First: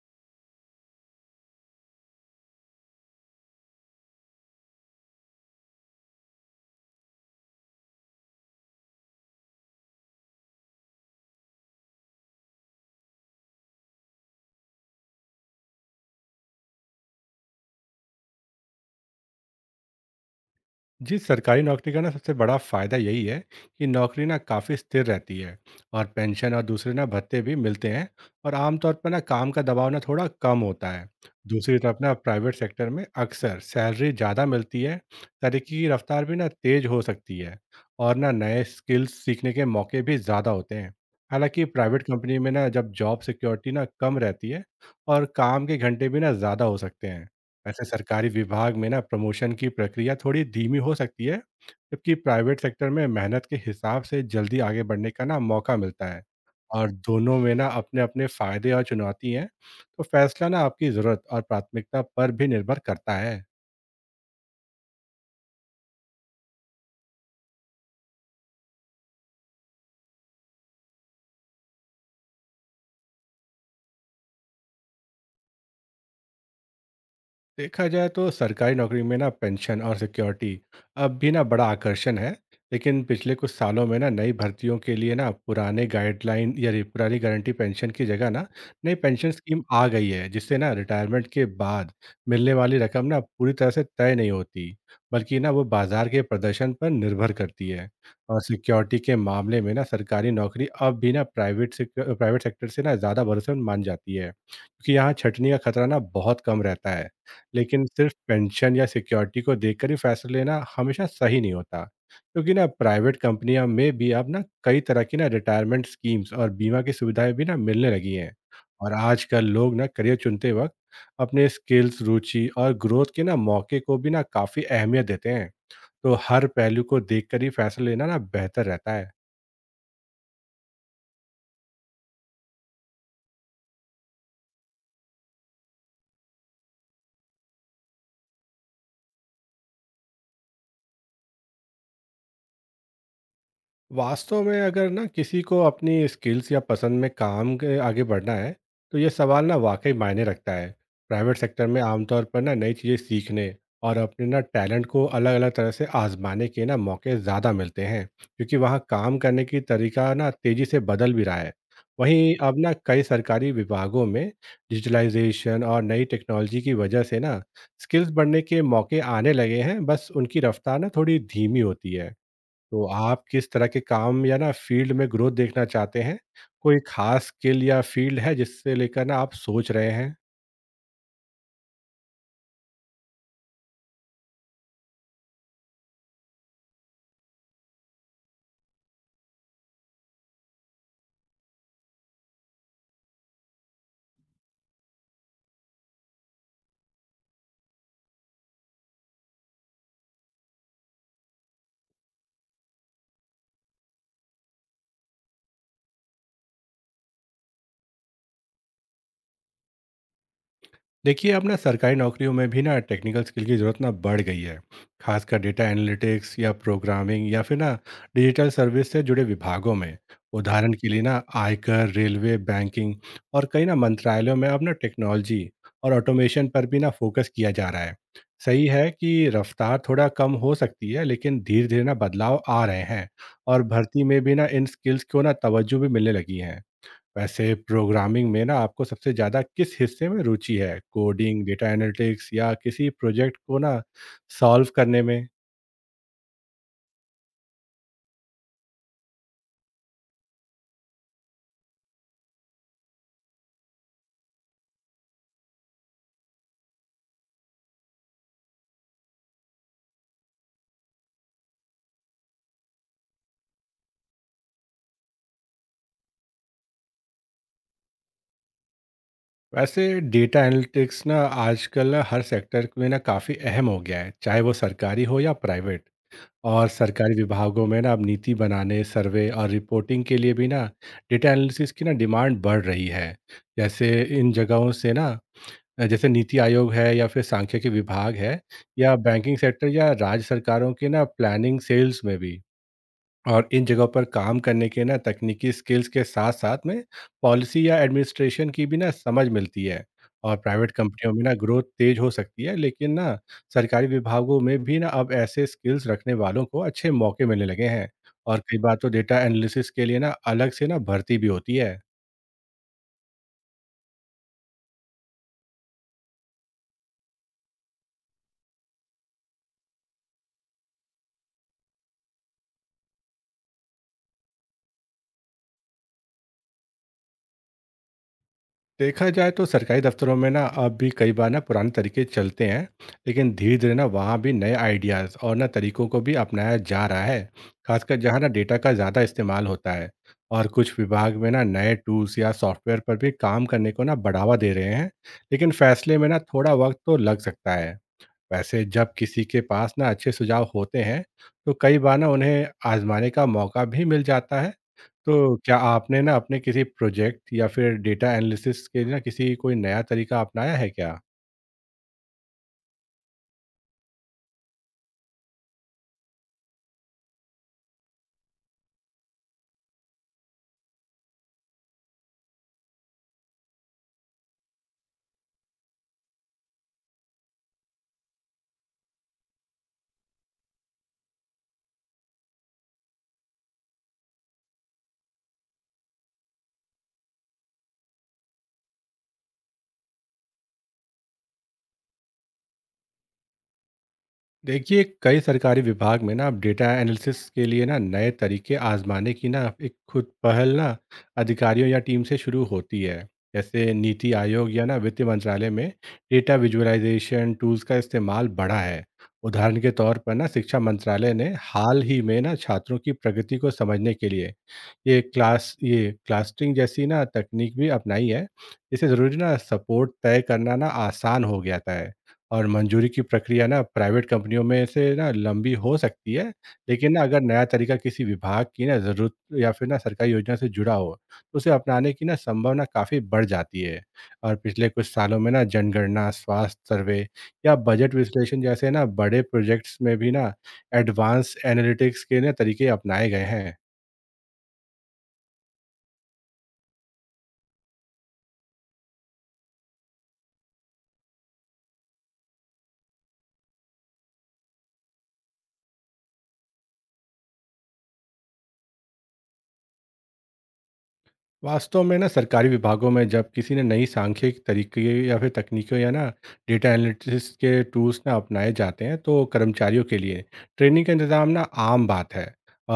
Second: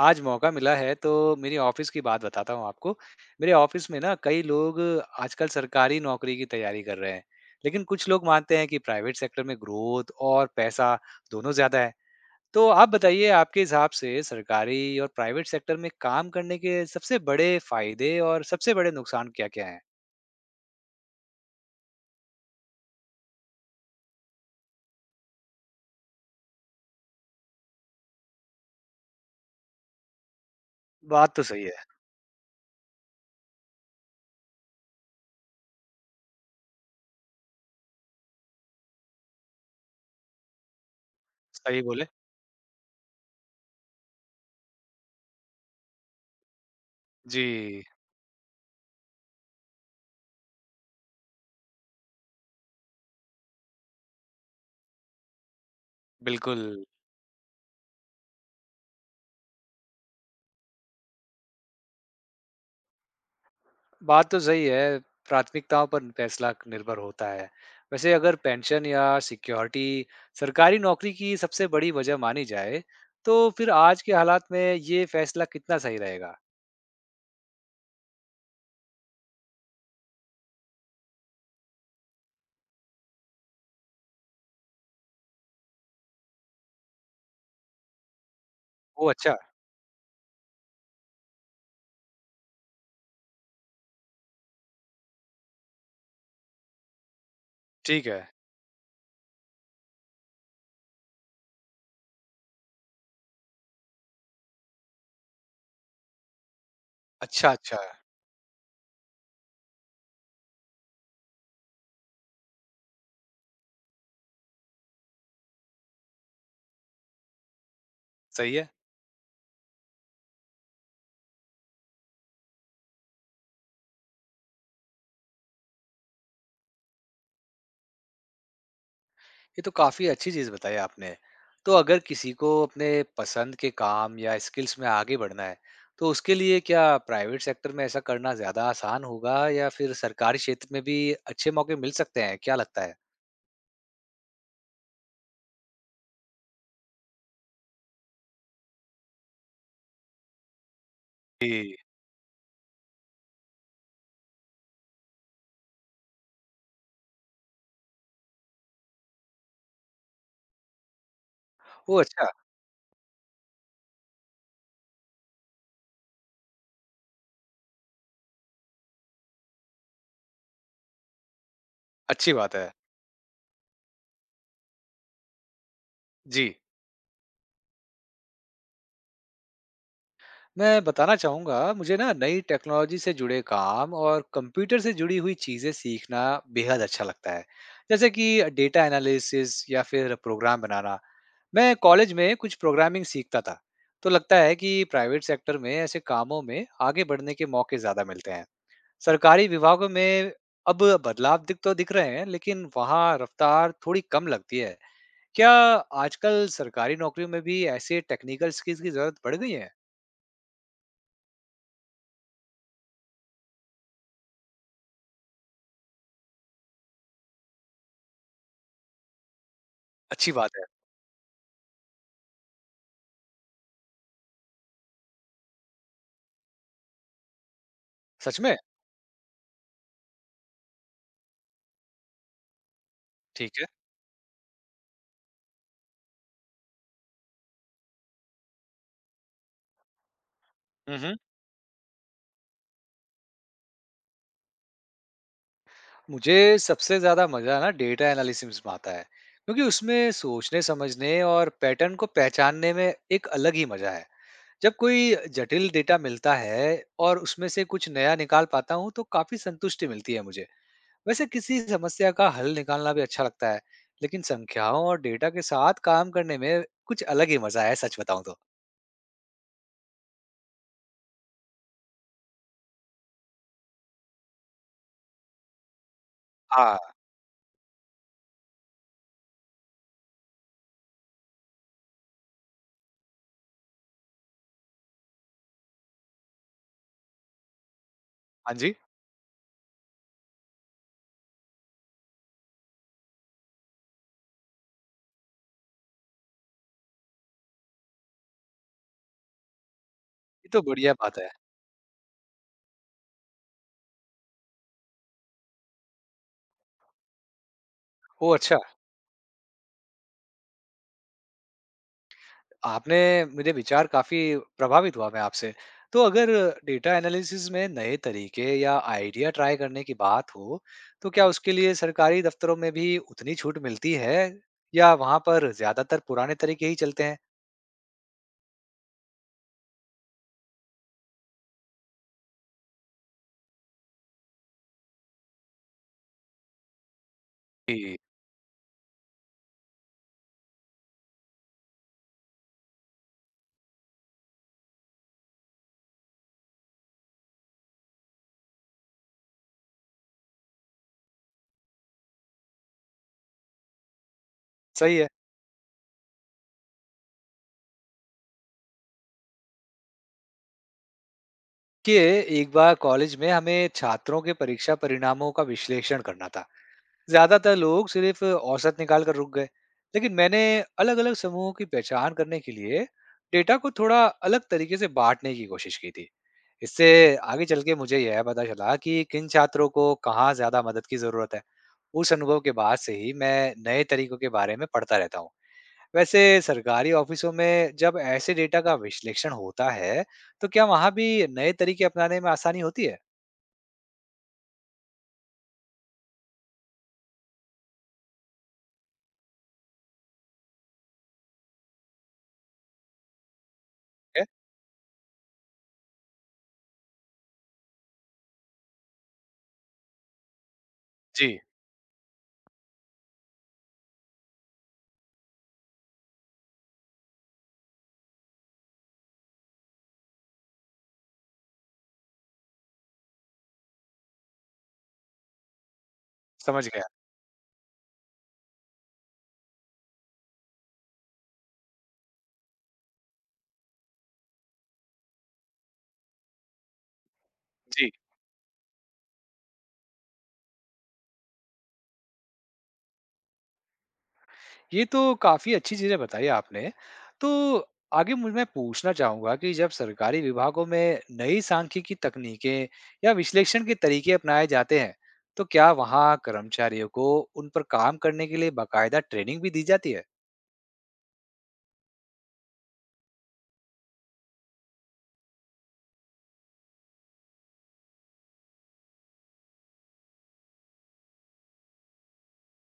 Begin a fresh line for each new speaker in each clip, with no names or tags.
आज मौका मिला है तो मेरी ऑफिस की बात बताता हूँ आपको। मेरे ऑफिस में ना कई लोग आजकल सरकारी नौकरी की तैयारी कर रहे हैं, लेकिन कुछ लोग मानते हैं कि प्राइवेट सेक्टर में ग्रोथ और पैसा दोनों ज़्यादा है। तो आप बताइए आपके हिसाब से सरकारी और प्राइवेट सेक्टर में काम करने के सबसे बड़े फ़ायदे और सबसे बड़े नुकसान क्या-क्या हैं?
जी सरकारी नौकरी का ना सबसे बड़ा फ़ायदा यही है कि नौकरी ना काफ़ी स्थिर रहती है और पेंशन और दूसरे ना भत्ते भी मिलते हैं और आमतौर पर ना काम का दबाव ना थोड़ा कम होता है।
बात तो सही है।
दूसरी तरफ ना प्राइवेट सेक्टर में अक्सर सैलरी ज़्यादा मिलती है, तरक्की की रफ्तार भी ना तेज़ हो सकती है और ना नए स्किल्स सीखने के मौके भी ज़्यादा होते हैं। हालांकि
सही
प्राइवेट
बोले।
कंपनी में ना जब जॉब सिक्योरिटी ना कम रहती है और काम के घंटे भी ना ज़्यादा हो सकते हैं।
जी,
वैसे सरकारी विभाग में ना प्रमोशन की प्रक्रिया थोड़ी धीमी हो सकती है, जबकि प्राइवेट सेक्टर में मेहनत के हिसाब से जल्दी आगे बढ़ने का ना मौका मिलता है।
बिल्कुल।
और दोनों में ना अपने अपने फायदे और चुनौती हैं, तो फैसला ना आपकी ज़रूरत और प्राथमिकता पर भी निर्भर करता है।
बात तो सही है, प्राथमिकताओं पर फैसला निर्भर होता है। वैसे अगर पेंशन या सिक्योरिटी सरकारी नौकरी की सबसे बड़ी वजह मानी जाए, तो फिर आज के हालात में ये फैसला कितना सही रहेगा?
देखा जाए तो सरकारी नौकरी में ना पेंशन और सिक्योरिटी अब भी ना बड़ा आकर्षण है, लेकिन पिछले कुछ सालों में ना नई भर्तियों के लिए ना पुराने गाइडलाइन या पुरानी गारंटी पेंशन की जगह ना नई
ओह
पेंशन
अच्छा,
स्कीम आ गई है, जिससे ना रिटायरमेंट के बाद मिलने वाली रकम ना पूरी तरह से तय नहीं होती, बल्कि ना वो बाजार के प्रदर्शन पर निर्भर करती है।
ठीक है।
और सिक्योरिटी के मामले में ना सरकारी नौकरी अब भी ना प्राइवेट सेक्टर से ना ज़्यादा भरोसेमंद मान जाती है, क्योंकि यहाँ छटनी का खतरा ना बहुत कम रहता है।
अच्छा, अच्छा,
लेकिन सिर्फ पेंशन या सिक्योरिटी को देखकर ही फैसला लेना हमेशा सही नहीं होता, क्योंकि ना प्राइवेट कंपनियां में भी अब ना कई तरह की ना रिटायरमेंट स्कीम्स और बीमा की सुविधाएं भी ना मिलने लगी हैं।
सही है।
और आजकल लोग ना करियर चुनते वक्त अपने स्किल्स, रुचि और ग्रोथ के ना मौके को भी ना काफ़ी अहमियत देते हैं, तो हर पहलू को देखकर ही फैसला लेना ना बेहतर रहता है।
ये तो काफ़ी अच्छी चीज़ बताई आपने। तो अगर किसी को अपने पसंद के काम या स्किल्स में आगे बढ़ना है, तो उसके लिए क्या प्राइवेट सेक्टर में ऐसा करना ज़्यादा आसान होगा या फिर सरकारी क्षेत्र में भी अच्छे मौके मिल सकते हैं? क्या लगता है?
वास्तव में अगर ना किसी को अपनी स्किल्स या पसंद में काम के आगे बढ़ना है, तो ये सवाल ना वाकई मायने रखता है। प्राइवेट सेक्टर
जी।
में आमतौर पर ना नई चीज़ें सीखने और अपने ना टैलेंट को अलग अलग तरह से आजमाने के ना मौके ज़्यादा मिलते हैं, क्योंकि वहाँ काम करने की तरीका ना तेज़ी से बदल भी रहा है।
ओह! अच्छा,
वहीं अब ना कई सरकारी विभागों में डिजिटलाइजेशन और नई टेक्नोलॉजी की वजह से ना स्किल्स बढ़ने के मौके आने लगे हैं, बस उनकी रफ्तार ना थोड़ी धीमी होती है।
अच्छी बात है।
तो आप किस तरह के काम या ना फ़ील्ड में ग्रोथ देखना चाहते हैं?
जी,
कोई ख़ास स्किल या फ़ील्ड है जिससे लेकर ना आप सोच रहे हैं?
मैं बताना चाहूँगा मुझे ना नई टेक्नोलॉजी से जुड़े काम और कंप्यूटर से जुड़ी हुई चीज़ें सीखना बेहद अच्छा लगता है। जैसे कि डेटा एनालिसिस या फिर प्रोग्राम बनाना। मैं कॉलेज में कुछ प्रोग्रामिंग सीखता था, तो लगता है कि प्राइवेट सेक्टर में ऐसे कामों में आगे बढ़ने के मौके ज़्यादा मिलते हैं। सरकारी विभागों में अब बदलाव दिख तो दिख रहे हैं, लेकिन वहाँ रफ्तार थोड़ी कम लगती है। क्या आजकल सरकारी नौकरियों में भी ऐसे टेक्निकल स्किल्स की जरूरत पड़ गई है?
देखिए, अब ना सरकारी नौकरियों में भी ना टेक्निकल स्किल की ज़रूरत ना बढ़ गई है, खासकर डेटा एनालिटिक्स या प्रोग्रामिंग या फिर ना डिजिटल सर्विस से जुड़े विभागों में।
अच्छी बात है।
उदाहरण के लिए ना आयकर, रेलवे, बैंकिंग और कई ना मंत्रालयों में अब ना टेक्नोलॉजी और ऑटोमेशन पर भी ना फोकस किया जा रहा है।
सच में?
सही है कि रफ्तार थोड़ा कम हो सकती है, लेकिन धीरे धीरे ना बदलाव आ रहे हैं।
ठीक
और
है।
भर्ती में भी ना इन स्किल्स को ना तवज्जो भी मिलने लगी है। वैसे प्रोग्रामिंग में ना आपको सबसे ज़्यादा किस हिस्से में रुचि है?
हुँ, हुँ।
कोडिंग, डेटा एनालिटिक्स या किसी प्रोजेक्ट को ना सॉल्व करने में?
मुझे सबसे ज़्यादा मज़ा ना डेटा एनालिसिस में आता है, क्योंकि उसमें सोचने, समझने और पैटर्न को पहचानने में एक अलग ही मज़ा है। जब कोई जटिल डेटा मिलता है और उसमें से कुछ नया निकाल पाता हूँ, तो काफ़ी संतुष्टि मिलती है मुझे। वैसे किसी समस्या का हल निकालना भी अच्छा लगता है, लेकिन संख्याओं और डेटा के साथ काम करने में कुछ अलग ही मज़ा है, सच बताऊँ तो।
वैसे डेटा एनालिटिक्स ना आजकल ना हर सेक्टर में ना काफ़ी अहम हो गया है, चाहे वो सरकारी हो या प्राइवेट। और
हाँ।
सरकारी विभागों में ना अब नीति बनाने, सर्वे और रिपोर्टिंग के लिए भी ना डेटा एनालिसिस की ना डिमांड बढ़ रही है। जैसे इन जगहों से ना, जैसे नीति आयोग है या फिर सांख्यिकी विभाग है
हाँ जी, ये
या बैंकिंग सेक्टर या राज्य सरकारों के ना प्लानिंग सेल्स में भी। और इन जगहों पर काम करने के ना तकनीकी स्किल्स के साथ साथ में पॉलिसी या एडमिनिस्ट्रेशन की भी ना समझ मिलती है। और
तो
प्राइवेट
बढ़िया
कंपनियों
बात
में
है।
ना ग्रोथ तेज हो सकती है, लेकिन ना सरकारी विभागों में भी ना अब ऐसे स्किल्स रखने वालों को अच्छे मौके मिलने लगे हैं।
ओह!
और कई
अच्छा,
बार तो डेटा एनालिसिस के लिए ना अलग से ना भर्ती भी होती है।
आपने मुझे विचार काफ़ी प्रभावित हुआ मैं आपसे। तो अगर डेटा एनालिसिस में नए तरीके या आइडिया ट्राई करने की बात हो, तो क्या उसके लिए सरकारी दफ्तरों में भी उतनी छूट मिलती है या वहाँ पर ज़्यादातर पुराने तरीके ही चलते हैं?
देखा जाए तो सरकारी दफ्तरों में ना अब भी कई बार ना पुराने तरीके चलते हैं, लेकिन धीरे धीरे ना वहाँ भी नए आइडियाज़ और ना तरीकों को भी अपनाया जा रहा है, खासकर
जी,
जहाँ ना डेटा का ज़्यादा इस्तेमाल होता है। और कुछ विभाग में ना नए टूल्स या सॉफ्टवेयर पर भी काम करने को ना बढ़ावा दे रहे हैं, लेकिन फैसले में ना थोड़ा वक्त तो लग सकता है। वैसे जब किसी के पास ना अच्छे सुझाव होते हैं, तो कई बार ना उन्हें आजमाने का मौका भी मिल जाता है।
सही है।
तो क्या आपने ना अपने किसी प्रोजेक्ट या फिर डेटा एनालिसिस के लिए ना किसी कोई नया तरीका अपनाया है क्या?
कि एक बार कॉलेज में हमें छात्रों के परीक्षा परिणामों का विश्लेषण करना था। ज्यादातर लोग सिर्फ औसत निकाल कर रुक गए लेकिन मैंने अलग अलग समूहों की पहचान करने के लिए डेटा को थोड़ा अलग तरीके से बांटने की कोशिश की थी। इससे आगे चल के मुझे यह पता चला कि किन छात्रों को कहाँ ज्यादा मदद की जरूरत है। उस अनुभव के बाद से ही मैं नए तरीकों के बारे में पढ़ता रहता हूँ। वैसे सरकारी ऑफिसों में जब ऐसे डेटा का विश्लेषण होता है, तो क्या वहाँ भी नए तरीके अपनाने में आसानी होती है?
देखिए, कई सरकारी विभाग में ना अब डेटा एनालिसिस के लिए ना नए तरीके आजमाने की ना एक खुद पहल ना अधिकारियों या टीम से शुरू होती है। जैसे नीति
है?
आयोग या ना वित्त मंत्रालय में डेटा विजुअलाइजेशन टूल्स का इस्तेमाल बढ़ा है। उदाहरण के तौर पर ना शिक्षा मंत्रालय ने
जी,
हाल ही में ना छात्रों की प्रगति को समझने के लिए ये क्लस्टरिंग जैसी ना तकनीक भी अपनाई है। इससे ज़रूरी ना सपोर्ट तय करना ना आसान हो गया था। और मंजूरी की प्रक्रिया ना प्राइवेट कंपनियों में से ना लंबी हो सकती है,
समझ गया।
लेकिन ना अगर नया तरीका किसी विभाग की ना ज़रूरत या फिर ना सरकारी योजना से जुड़ा हो, तो उसे अपनाने की ना संभावना काफ़ी बढ़ जाती है। और पिछले कुछ सालों में ना जनगणना, स्वास्थ्य सर्वे या
जी,
बजट विश्लेषण जैसे ना बड़े प्रोजेक्ट्स में भी ना एडवांस एनालिटिक्स के ना तरीके अपनाए गए हैं।
ये तो काफी अच्छी चीजें बताई आपने। तो आगे मुझ मैं पूछना चाहूँगा कि जब सरकारी विभागों में नई सांख्यिकी तकनीकें या विश्लेषण के तरीके अपनाए जाते हैं, तो क्या वहाँ कर्मचारियों को उन पर काम करने के लिए बाकायदा ट्रेनिंग भी दी जाती है?
वास्तव में ना सरकारी विभागों में जब किसी ने नई सांख्यिक तरीके या फिर तकनीकों या ना डेटा एनालिटिक्स के टूल्स ना अपनाए जाते हैं, तो कर्मचारियों के लिए ट्रेनिंग का इंतजाम ना आम बात है।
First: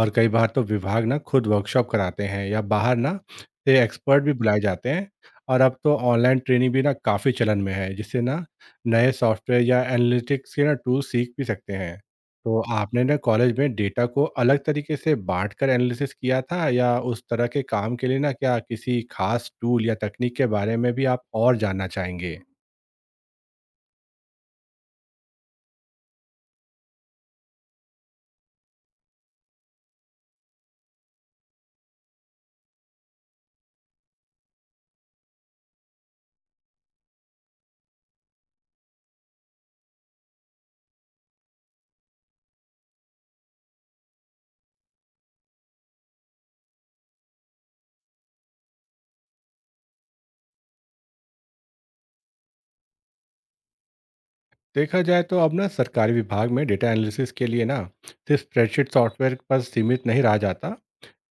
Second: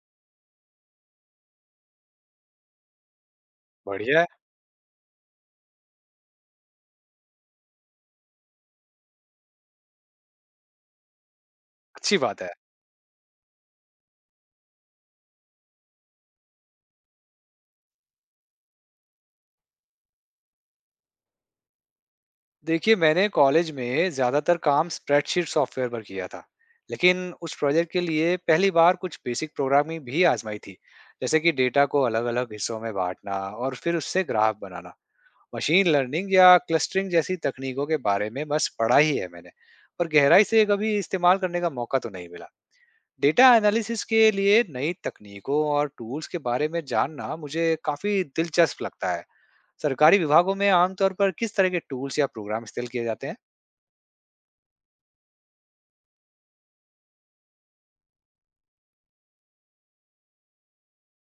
और कई बार तो विभाग ना खुद वर्कशॉप कराते हैं या बाहर ना से
बढ़िया
एक्सपर्ट
है।
भी बुलाए जाते हैं। और अब तो ऑनलाइन ट्रेनिंग भी ना काफ़ी चलन में है, जिससे ना नए सॉफ्टवेयर या एनालिटिक्स के ना टूल सीख भी सकते हैं।
अच्छी बात है।
तो आपने ना कॉलेज में डेटा को अलग तरीके से बांटकर एनालिसिस किया था, या उस तरह के काम के लिए ना क्या किसी खास टूल या तकनीक के बारे में भी आप और जानना चाहेंगे?
देखिए, मैंने कॉलेज में ज्यादातर काम स्प्रेडशीट सॉफ्टवेयर पर किया था, लेकिन उस प्रोजेक्ट के लिए पहली बार कुछ बेसिक प्रोग्रामिंग भी आजमाई थी, जैसे कि डेटा को अलग-अलग हिस्सों में बांटना और फिर उससे ग्राफ बनाना। मशीन लर्निंग या क्लस्टरिंग जैसी तकनीकों के बारे में बस पढ़ा ही है मैंने, और गहराई से कभी इस्तेमाल करने का मौका तो नहीं मिला। डेटा एनालिसिस के लिए नई तकनीकों और टूल्स के बारे में जानना मुझे काफी दिलचस्प लगता है। सरकारी विभागों में आमतौर पर किस तरह के टूल्स या प्रोग्राम इस्तेमाल किए जाते हैं?
देखा जाए तो अब ना सरकारी विभाग में डेटा एनालिसिस के लिए ना सिर्फ स्प्रेडशीट सॉफ्टवेयर पर सीमित नहीं रहा जाता,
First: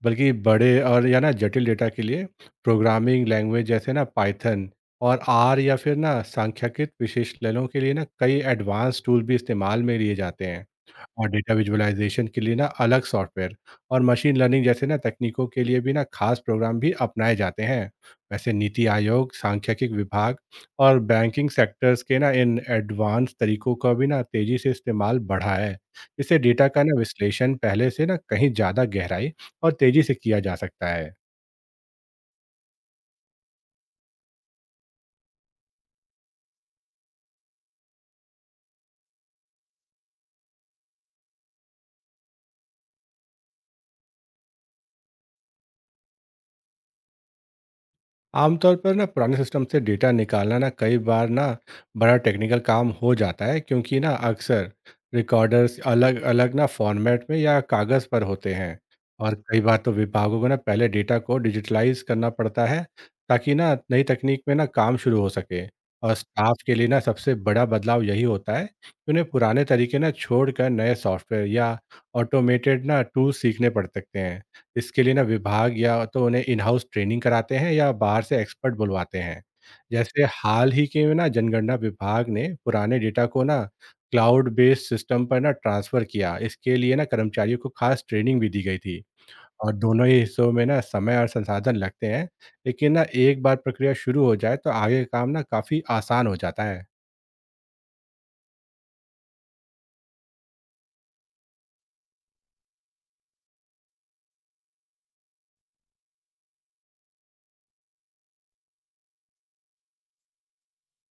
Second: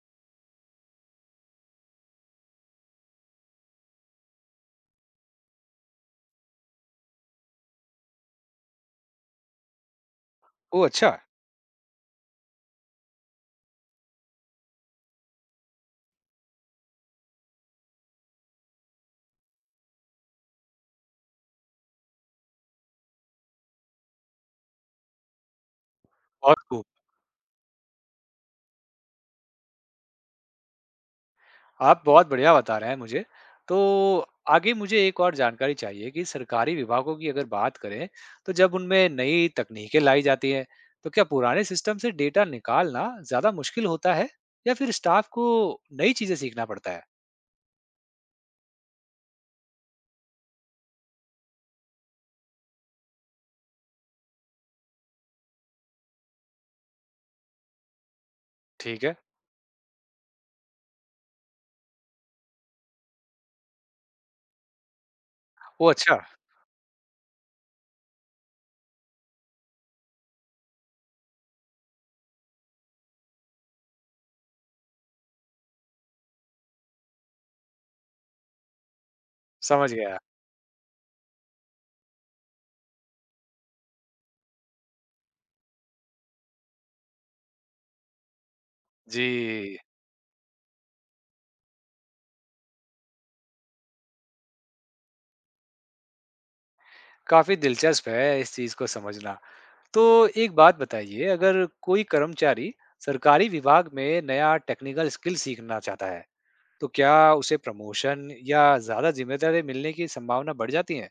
बल्कि बड़े और या ना जटिल डेटा के लिए प्रोग्रामिंग लैंग्वेज जैसे ना पाइथन और आर या फिर ना सांख्यिकीय विश्लेषणों के लिए ना कई एडवांस टूल भी इस्तेमाल में लिए जाते हैं।
ओह अच्छा।
और डेटा विजुअलाइज़ेशन के लिए ना अलग सॉफ्टवेयर और मशीन लर्निंग जैसे ना तकनीकों के लिए भी ना खास प्रोग्राम भी अपनाए जाते हैं। वैसे नीति आयोग, सांख्यिकी विभाग और बैंकिंग सेक्टर्स के ना इन एडवांस तरीकों का भी ना तेजी से इस्तेमाल बढ़ा है। इससे
बहुत
डेटा का
खूब।
ना विश्लेषण पहले से ना कहीं ज़्यादा गहराई और तेजी से किया जा सकता है।
आप बहुत बढ़िया बता रहे हैं मुझे। तो आगे मुझे एक और जानकारी चाहिए कि सरकारी विभागों की अगर बात करें, तो जब उनमें नई तकनीकें लाई जाती हैं, तो क्या पुराने सिस्टम से डेटा निकालना ज़्यादा मुश्किल होता है या फिर स्टाफ को नई चीज़ें सीखना पड़ता है?
आमतौर पर ना पुराने सिस्टम से डेटा निकालना ना कई बार ना बड़ा टेक्निकल काम हो जाता है, क्योंकि ना अक्सर रिकॉर्डर्स अलग अलग ना फॉर्मेट में या कागज़ पर होते हैं।
ठीक है।
और कई बार तो विभागों को ना पहले डेटा को डिजिटलाइज करना पड़ता है, ताकि ना नई तकनीक में ना काम शुरू हो सके।
ओह!
और
अच्छा,
स्टाफ के लिए ना सबसे बड़ा बदलाव यही होता है कि उन्हें पुराने तरीके ना छोड़कर नए सॉफ्टवेयर या ऑटोमेटेड ना टूल सीखने पड़ सकते हैं। इसके लिए ना विभाग या तो उन्हें इन हाउस ट्रेनिंग कराते हैं या बाहर से एक्सपर्ट बुलवाते हैं।
समझ गया।
जैसे हाल ही के में ना जनगणना विभाग ने पुराने डेटा को ना क्लाउड बेस्ड सिस्टम पर ना ट्रांसफ़र किया। इसके लिए ना कर्मचारियों को खास ट्रेनिंग भी दी गई थी। और
जी,
दोनों ही हिस्सों में ना समय और संसाधन लगते हैं। लेकिन ना एक बार प्रक्रिया शुरू हो जाए तो आगे का काम ना काफ़ी आसान हो जाता है।
काफ़ी दिलचस्प है इस चीज़ को समझना। तो एक बात बताइए, अगर कोई कर्मचारी सरकारी विभाग में नया टेक्निकल स्किल सीखना चाहता है, तो क्या उसे प्रमोशन या ज्यादा जिम्मेदारी मिलने की संभावना बढ़ जाती है?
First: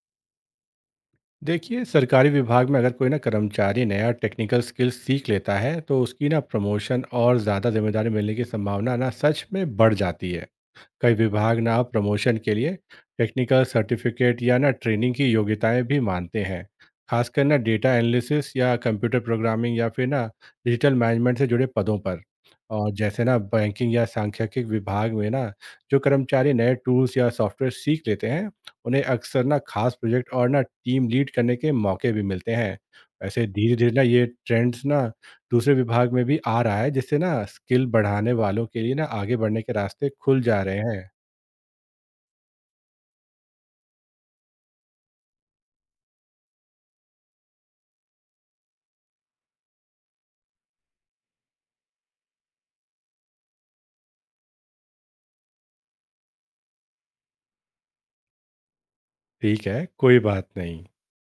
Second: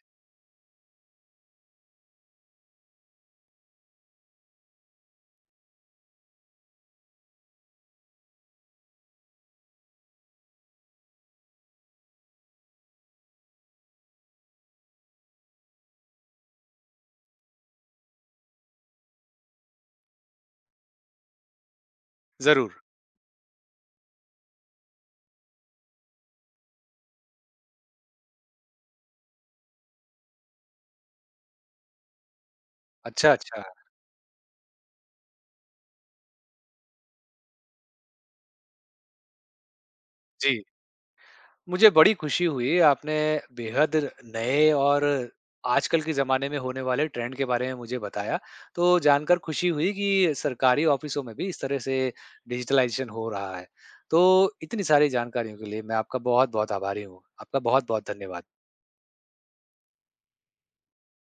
देखिए, सरकारी विभाग में अगर कोई ना कर्मचारी नया टेक्निकल स्किल सीख लेता है, तो उसकी ना प्रमोशन और ज़्यादा जिम्मेदारी मिलने की संभावना ना सच में बढ़ जाती है। कई विभाग ना प्रमोशन के लिए टेक्निकल सर्टिफिकेट या ना ट्रेनिंग की योग्यताएं भी मानते हैं, खासकर ना डेटा एनालिसिस या कंप्यूटर प्रोग्रामिंग या फिर ना डिजिटल मैनेजमेंट से जुड़े पदों पर।
जरूर।
और जैसे ना बैंकिंग या सांख्यिकी विभाग में ना जो कर्मचारी नए टूल्स या सॉफ्टवेयर सीख लेते हैं, उन्हें अक्सर ना खास प्रोजेक्ट और ना टीम लीड करने के मौके भी मिलते हैं।
अच्छा,
ऐसे
अच्छा।
धीरे धीरे ना ये ट्रेंड्स ना दूसरे विभाग में भी आ रहा है, जिससे ना स्किल बढ़ाने वालों के लिए ना आगे बढ़ने के रास्ते खुल जा
जी,
रहे हैं।
मुझे बड़ी खुशी हुई आपने बेहद नए और आजकल के ज़माने में होने वाले ट्रेंड के बारे में मुझे बताया। तो जानकर खुशी हुई कि सरकारी ऑफिसों में भी इस तरह से डिजिटलाइज़ेशन हो रहा है। तो इतनी सारी जानकारियों के लिए मैं आपका बहुत-बहुत आभारी हूँ। आपका बहुत-बहुत धन्यवाद।
ठीक है, कोई बात नहीं।